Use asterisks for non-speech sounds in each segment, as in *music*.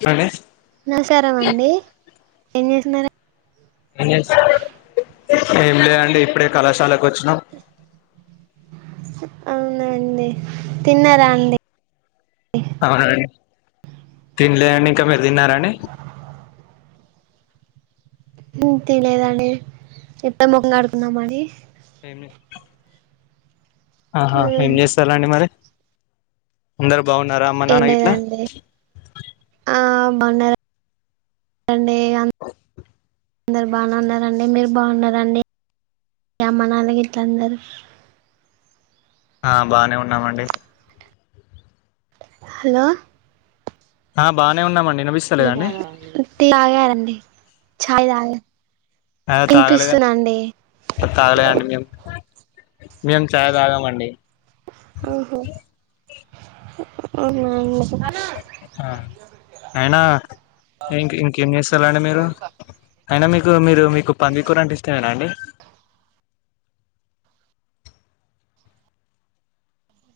స నమస్ారమ అండి ఎం స్ ఏం లేండి ఇప్పుడే కళాశాలకు వచ్చ *unintelligible* ప్రష్ణ అవునండి తిన్నారా అండి అవున తిన్లని ఇ మీరుదిన్నారాణ తెలేదండి ఎప్పుడు ముఖంగా ఆడుకున్నాంని ఏమి ఆహా ఏం చేస్తారాండి మరి అందరు బాగున్నారా అమ్మ నానా ఇట్లా బాగున్నారుడి అందరు బాగాన్నడి మీరు బాగున్నారంండి అమ్మ నాన్న ఇట్లాందరు ఆ బానే ఉన్నామండి హలో ఆ బాగానే ఉన్నామండి వినిపిస్తలేదండి తగని అంది చాయ దాల అద తాగలేద తాగలే అండి మేము మేము ఛాయ తాగామండి ఆహో అవున్నా అయినా ఇం ఇంకేం చేస్తారాండి మీరు అయినా మీకు మీరు మీకు పంది కూర అంట ఇస్తమేనా అండి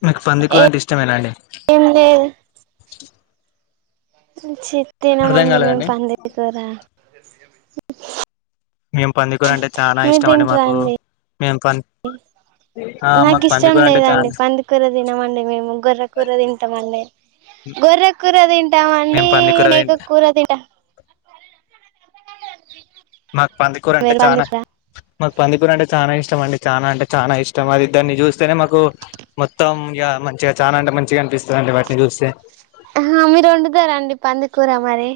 మీకు పంది కూర అంటే ఇష్టం ఎనా అండి ఏం అ *unintelligible* అర్థం చిత్తినమండి మేము కాలేదండి పందించకోరా *inaudible* మేము పందికూర అంటే చాలా మీ ఇష్టం తింటరా మాకు అండి మేము పం ఆ మాకు నాకు ఇష్టం పందికూర అంటే లేదండి చాలా పందికూర తినమండి మేము గొర్ర కూూర తింటామ అండి గొర్ర కూూర తింటామండి మేము పందికూర మేక తింటా కూూర తింటా మాకు పందుకూర అంటే మీరు చనా పందికూర మాకు పందిపుూర అంటే చాలా ఇష్టం అండి చానాఅంటే చానా ఇష్టం అది దాన్ని చూస్తేనే మాకు మొత్తం ఇ మంచిగా చాలా అంటే మంచిగా అనిపిస్తుంది అండి వాటిని చూస్తే ఆ మీరు వండుతారంండి పందుకూర మరి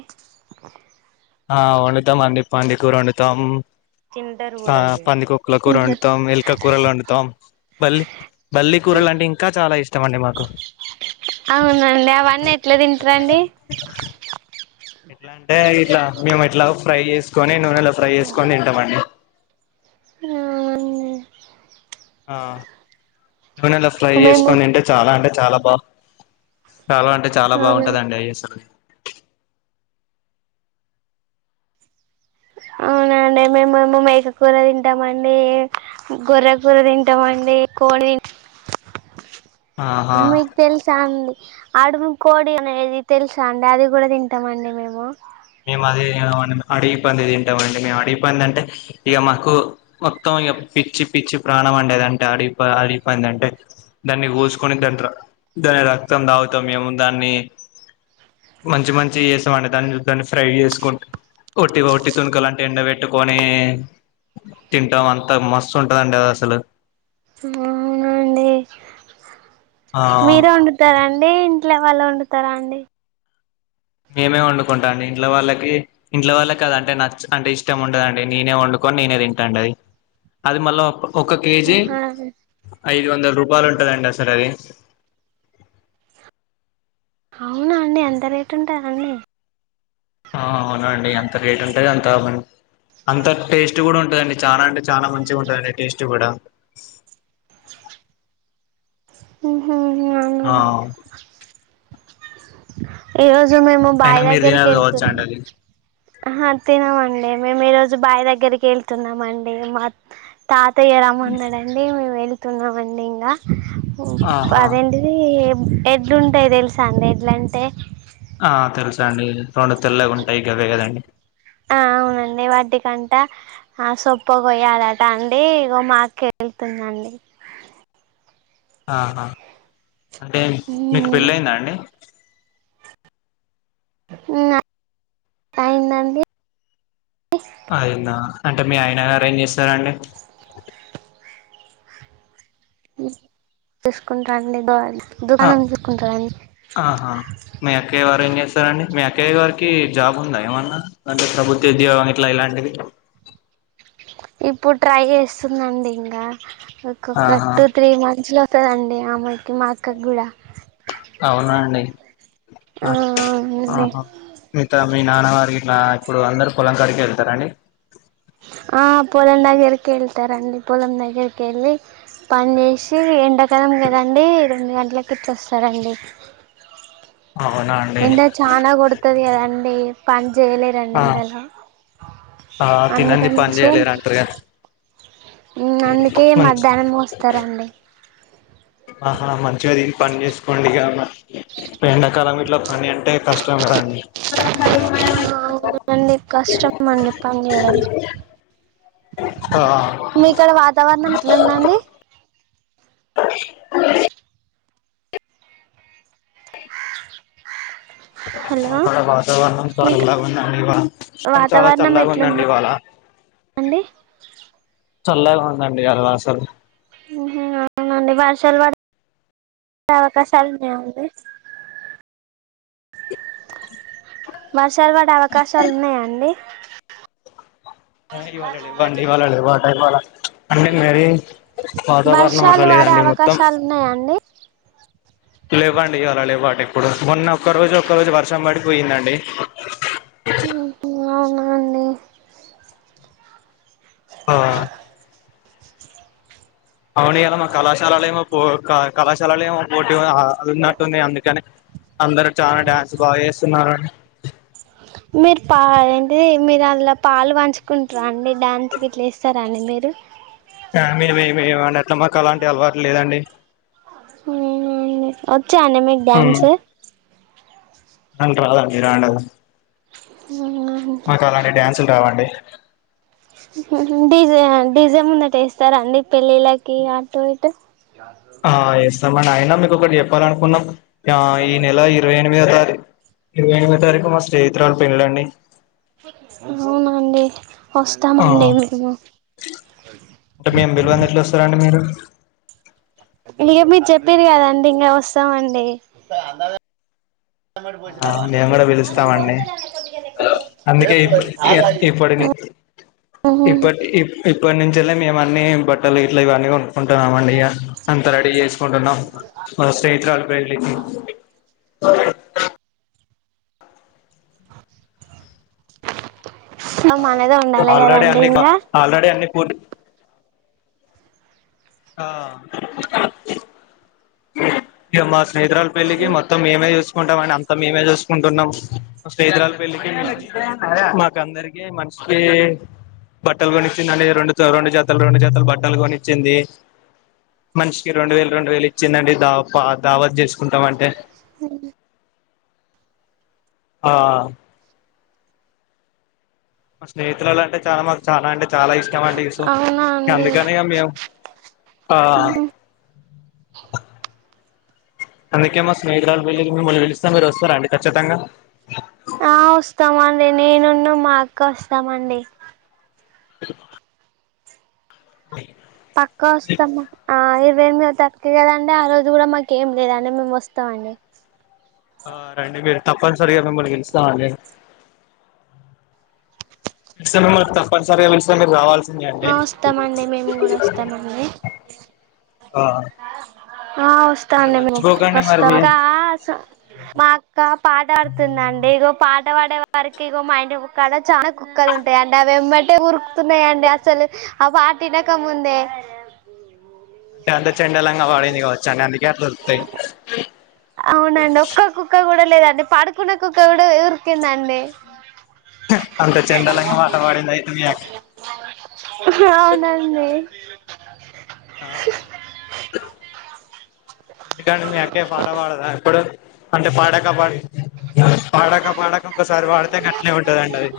ఆ వండుతాం అందిడి పండకూరు వండుతాం ఆ పంది కొక్కల కూర తింటార వండుతాం ఎలుక కూూరలు వండుతాం బల్లి బల్లి కూరలు అంటే ఇంకా చాలా ఇష్టం ఇస్తమండి మాకు అవునండి అవన్నీ ఎట్లా తింటారుండి ఎట్లా అంటే ఇట్లా మేము ఎట్లా ఫ్రై చేసి తీసుకొని నూనెలో ఫ్రై చేసుకొని తింటామండి అవునండి నేను అలా ఫ్రై మేము చేసుకోని అంటే చాలా అంటే చాలా బా చాలా అంటే చాలా అవును బాగుంటుందండి ఐఎస్ఎల్ అవునండి మేముేమ మేకకూర తింటామండి గొర్ర కూూర తింటామండి కోడి తింట ఆహా మీకు తెలుసా అండి అడువి కోడి అనేది తెలుసా అండి అది కూడా తింటామండి మేము మేము అదే అడిగి పంది తింటామండి మేము అడిగి పంది అంటే ఇక మాకు మొత్తం ఇ పిచ్చి పిచ్చి ప్రాణం అండేది అంటే అడిగి అడిగిపోయింది అంటే దాన్ని కోసుకొని దాని దాని రక్తం దాగుతాం మేము దాన్ని మంచి మంచి చేస్తామ అండి దాన్ని దాన్ని ఫ్రై చేసుకుంట ఒట్టిగా ఒట్టి తునుకలు అంటే ఎండ పెెట్టుకొని తింటాం అంతా మస్తు ఉంటుందండి అది అసలు అవునండి ఆ మీరే వండుతారండి అండి ఇంట్లో వాళ్ళు వండుతారా అండి మేమే వండుకుంటా అండి ఇంట్ల వాళ్ళకి ఇంట్ల వాళ్ళకి కద అంటే నచ్చ అంటే ఇష్టం ఉండదండి నేనే వండుకని నేనే తింటాండి అది అది మళ్ళీ ఒక కేజీ ఆహా ఐదు వందల రూపాయలు ఉంటుందండి అసార్ అది అవునా అండి ఎంత రేటు ఉంటుందంీ ఆ అవునండి అంత రేట్ ఉంటంది అంత మ అంత టేస్ట్ కూడా ఉంటుందండి చాలా అంటే చాలా మంచిగా ఉంటుందిండి టేస్ట్ కూడా ఆహ ఆ ఏ రో మేము అయినా బావి్ మీరు దగ్గరిక తినరు కావచ్చా అండి అది వెళ్తున్నాం తినమండి మేము ఈ రోజు బాయ్ దగ్గరికి వెళ్తున్నామ అండి మా తాతయ్య రమ్మందాడండి మే వెళ్ళి తండవడిడింద ఆహా అదేంటిది ఎడ్లుంటాయి తెలుస అండి ఎడ్లంటే కానీ రెండు తెల్లగా ఉంటాయి గవే కదండి ఆ అవునండి వాటి కంటా సొప్ప కొయాలట అండి ఇగో మాక్క వెళ్తుందండి ఆహా అదే మీకు పెళ్ళ అయిందా అండి *inaudible* కాందండి అవుంద అంటే మీ ఆయన అరేంజ్ చేస్తా సరండి తీసుకుంటాండి గ అ ఆహా మియక్క యవ్వారేంజేస్తాంది మి అక్కయ్యేగ. కి జాబుందా ఏమన్న అంటె ప్రభుత్య ఉద్యోగం ఇట్ల ఇలాంటివి. ఇప్పుడ్ ట్రై చేస్తుందండి ఇంగ. ఆహా ఒక్కొక్కట్టు త్రీ మంత్స్లొ. తదండి ఆమాయ్కి మా అక్కక్ గూడా. ఔనా అండి. అ ఆ అవునండి ఆహ మితా మీ నాన్న వారికి. నా ఇప్పుడు అందరు పొలంకాడికెళ్తారా అండి. ఆ పొలం దగ్గరికెళ్తరండి పొలం దగ్గరికెళ్ళి పన్జేషి ఎండక్. త్యామ్ గదండి *unintelligible* ల కిడ్సొస్తారండి. అవునా అండి ఎండ చానా కొడ్తది గదండీ. పండ్ జేయలేరండి ఆ ఎండల ఆ తినంది పని అందుకనేషే మేమ్ చేయలేరంటారు కదా ఉమ్ అందుకే మంచి మధ్యానమూ వస్తరండి. ఆహా మంచిగ ది. పన్ జేస్కోండిగేమన్న ఎండకాలమిట్ల పని అంటే కష్టం గదండి. అ ఔనండి కష్టం అండి పన్ జేయడం ఆ మీకాడ వాతావరణం ఎట్లుందండి. హలో మాకాడ వాతావరణం మీకు చల్లగుందండి ఇవాల *unintelligible* చాలా వాతావరణం చల్లగుందండి ఎట్లుందండి ఇవాళ. చల్లగ ఉందండి ఇయాల అసలు. ఉహూ ఔనండి వర్షాల్ పడె అవకాశాలున్నాయ అండి వర్షాల్ పడే అవకాశాలున్నయ అండి. ఇవాళ లెవ్వండి ఇవాళ లెవ్వ లెవ్వాల అండె మెరి వాతావరణం వర్షాలు అట్ల పడే లేదండి మొత్తం. అవకాశాలు ఉన్నాయా అండి లెవ్వండి ఇవాలా లెవ్వటెప్పుడు మొన్న ఒక్క రోజు ఒక్క రోజు వర్షం పడి పోయ్యిందండి. ఉహూ ఔనా అండి. ఆ ఔనియ్యాలా మన కళాశాలలేమో పోర్ క కళాశాలలేమో పోటీవ అ అదున్నట్టుంగి అందుకనే. అందరు చాలా డ్యాన్స్ బాగేస్. తున్నారు. మీర్ పా ఏంటి మీరదులో పాలు పంచుకుంట్రా అండి డ్యాన్స్ గిట్లేస్తరా అండి మీరు. అ మేమేమెయ్యమండ. త మకలాంటి అలవాట్ లేదండి. ఉమ్ *unintelligible* ఒచ్చా అండి మీక్ డ్యాన్స్. అంట రాదా రండ మాకు అలాండి డ్యాన్సులు కావండి *inaudible* డిజ డిజై ముందటేస్తారాండి పెళ్ళిళ్ళకి అటు ఇటు ఆ ఏస్తామండి అయినా మీకు ఒకటి చెప్పాల అనుకున్నా ఆ ఈ నెల ఇరవై ఎనిమిదో తారీఖ ఇరవై ఎనిమిది తారీఖు మా స్నేహిరాలీ పెళ్ళండి అవునా అండి ఆ అంటే మేం పిలవందే ఎట్లా వస్తారండీ మీరు ఇంక మీరు చెప్పిర్రు కదండి ఇంకా వస్తామండి ఆ మేము కూడా పిలుస్తామండి అందుకే ఇప్పు ఆహా ఇప్పటి ఇప్పటి ఇప్పటి నుంచే మేము అన్ని బట్టలు ఇట్ల ఇవన్న కొను కుంటున్నాం అండి ఇక అంత రెడీ చేసుకుంటున్నాం మన స్నేహితురాలు పెళ్లికి మనదే ఉండాలి ఆల్రెడీ కదండి అన్ని ఇంకా ఆల్రెడీ అన్ని ప ఆ ఇక మా స్నేహితురాలి పెళ్లికి మొత్తం మేమె చూసుకుంటుంది కుంటాం అండి అంతా మేమే చసుకుంటున్నాం స్నేహితురాలు పెళ్లికి అందరికి మనిషికి బట్టలు కొనిచ్చింది అ రెండు రెండు జాతలు రెండు జాతాలు బట్టలు కొనిచ్చింది మనిషికిి రెండు వేలు రెండు వేలు ఇచ్చిందండి దా దావత్ చేసుకుందామంటే అ ఆ స్నేహితురలా అంటే చాలా మాకు చాలా అంటే చాలా ఇష్టం అండి సో అవునా అండి అందుకని మేము ఆ అందుకేమ స్నేహితురాలు వెళ్ళి మిమల్ని పిలిస్తే మీరు వస్తార అండి ఖచ్చితంగా ఆ వస్తామండి నేనున్న మా అక్క వస్తామండి హలో పక్కా వస్తాము తక్కువ కదండి ఆ రోజు కూడా మాకు ఏం లేదంటే మేము వస్తామండి రండి మీరు తప్పనిసరిగా మిమ్మల్ని పిలుస్తాం అండి మిమ్మల్ని తప్పనిసరిగా మిమ్మల్ని పిలుస్తాం మీరు రావాల్సి ఆ వస్తామండి మేము కూడా వస్తామండి ఆ ఆ మరి వస్తాండి మేము మర్చిపోకండి మరి వస్తాం మీ మా అక్క పాట ఆడుతుందండి ఈగో పాట పాడే వారికి మా ఇంటి కుక్కడ చాలా కుక్కలు ఉంటాయి అండి అవి వెంమటే ఉరుకుతున్నాయిండి అసలు ఆ పాటినకముందే అంటే అ చెండాలంగా వాడంది కావచ్చా అండి అందుకేలా దొరుకుతాయి అవునండి ఒక్కకుక్క కడ లేదండి పడుకున్న కుక్క కడా ఉరికిందండి అంత చెండాలంగా పాట వాడింద అయితే మీక అవునండి ఆ ఎందుకండి మీ అక్కే పాడ వాడదా ప్పుడు అంటే పాడక పాడ పాడక పాడక కసారి వాడితే కట్నే ఉంటదడిది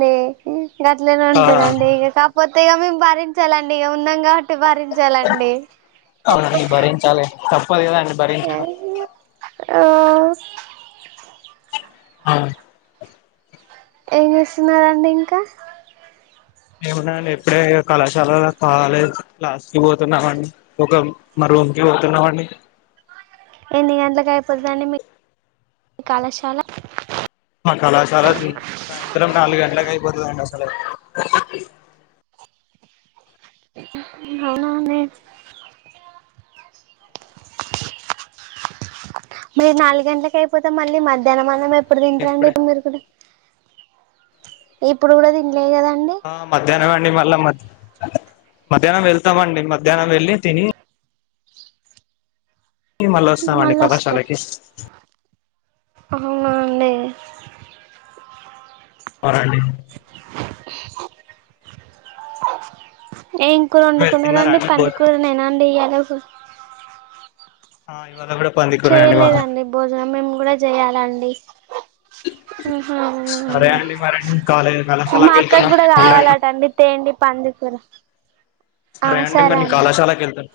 అ గట్ల ఉంటదండి ఇగ కాక్పొ ఇ మేం బారించాలండి ఇగ అందంగా అట్టి బరించాలండి పోది కదా అండి బర ఆ హ ఎం చేస్సన్నారండింకా ఏమనండి ఎప్పుడే కళాశాల కాలేజ్ క్లాస్ కి పోతున్నామండి ఒక మ రూమ్ కి పోతున్నామండి ఎన్ని గంట్లకు అయిపోతుందండి మీ కళాశాల కళాశాల ఇ నాలుగుఘంటలా కా పతుడి సడ *inaudible* మీరు నాలుగు గంటలకి అయిపోతే మళ్ళీ మధ్య నం మనం ఎప్పుడు తింటారుండి ఇప్పుడే ఇప్పుడు మీరు కూడా ఇప్పుడ్ కూడా ది ఆ మధ్యాహ్నమ్ మళ్ళా మ మధ్యాహ్నం వెళ్తామండి మధ్యాహ్నం వెళ్ళి తిని మళ్ళొస్తామండి కళాశాలకి హవునాండి నండి మీరు తిన్నారా ఏంకూరొండుకున్నన్నారుండి అండి భో పందికూరు నేనా అండి ఇయ్యాలగ్ సర్ ఆ ఇవాళ కూడా పందికూర అండి మాకు చేయలేదండి భోజనం మేము కూడా చేయ్యాలండి సరే అండి మరి నేను కాలేజ్ మా కళాశాలకు అక్కకి వెళ్తున్నా కూడా మళ్ళీ కావాలటండి తేండి *unintelligible* సరే అండి మరి నీ కళాశాలాకు వెళ్తాను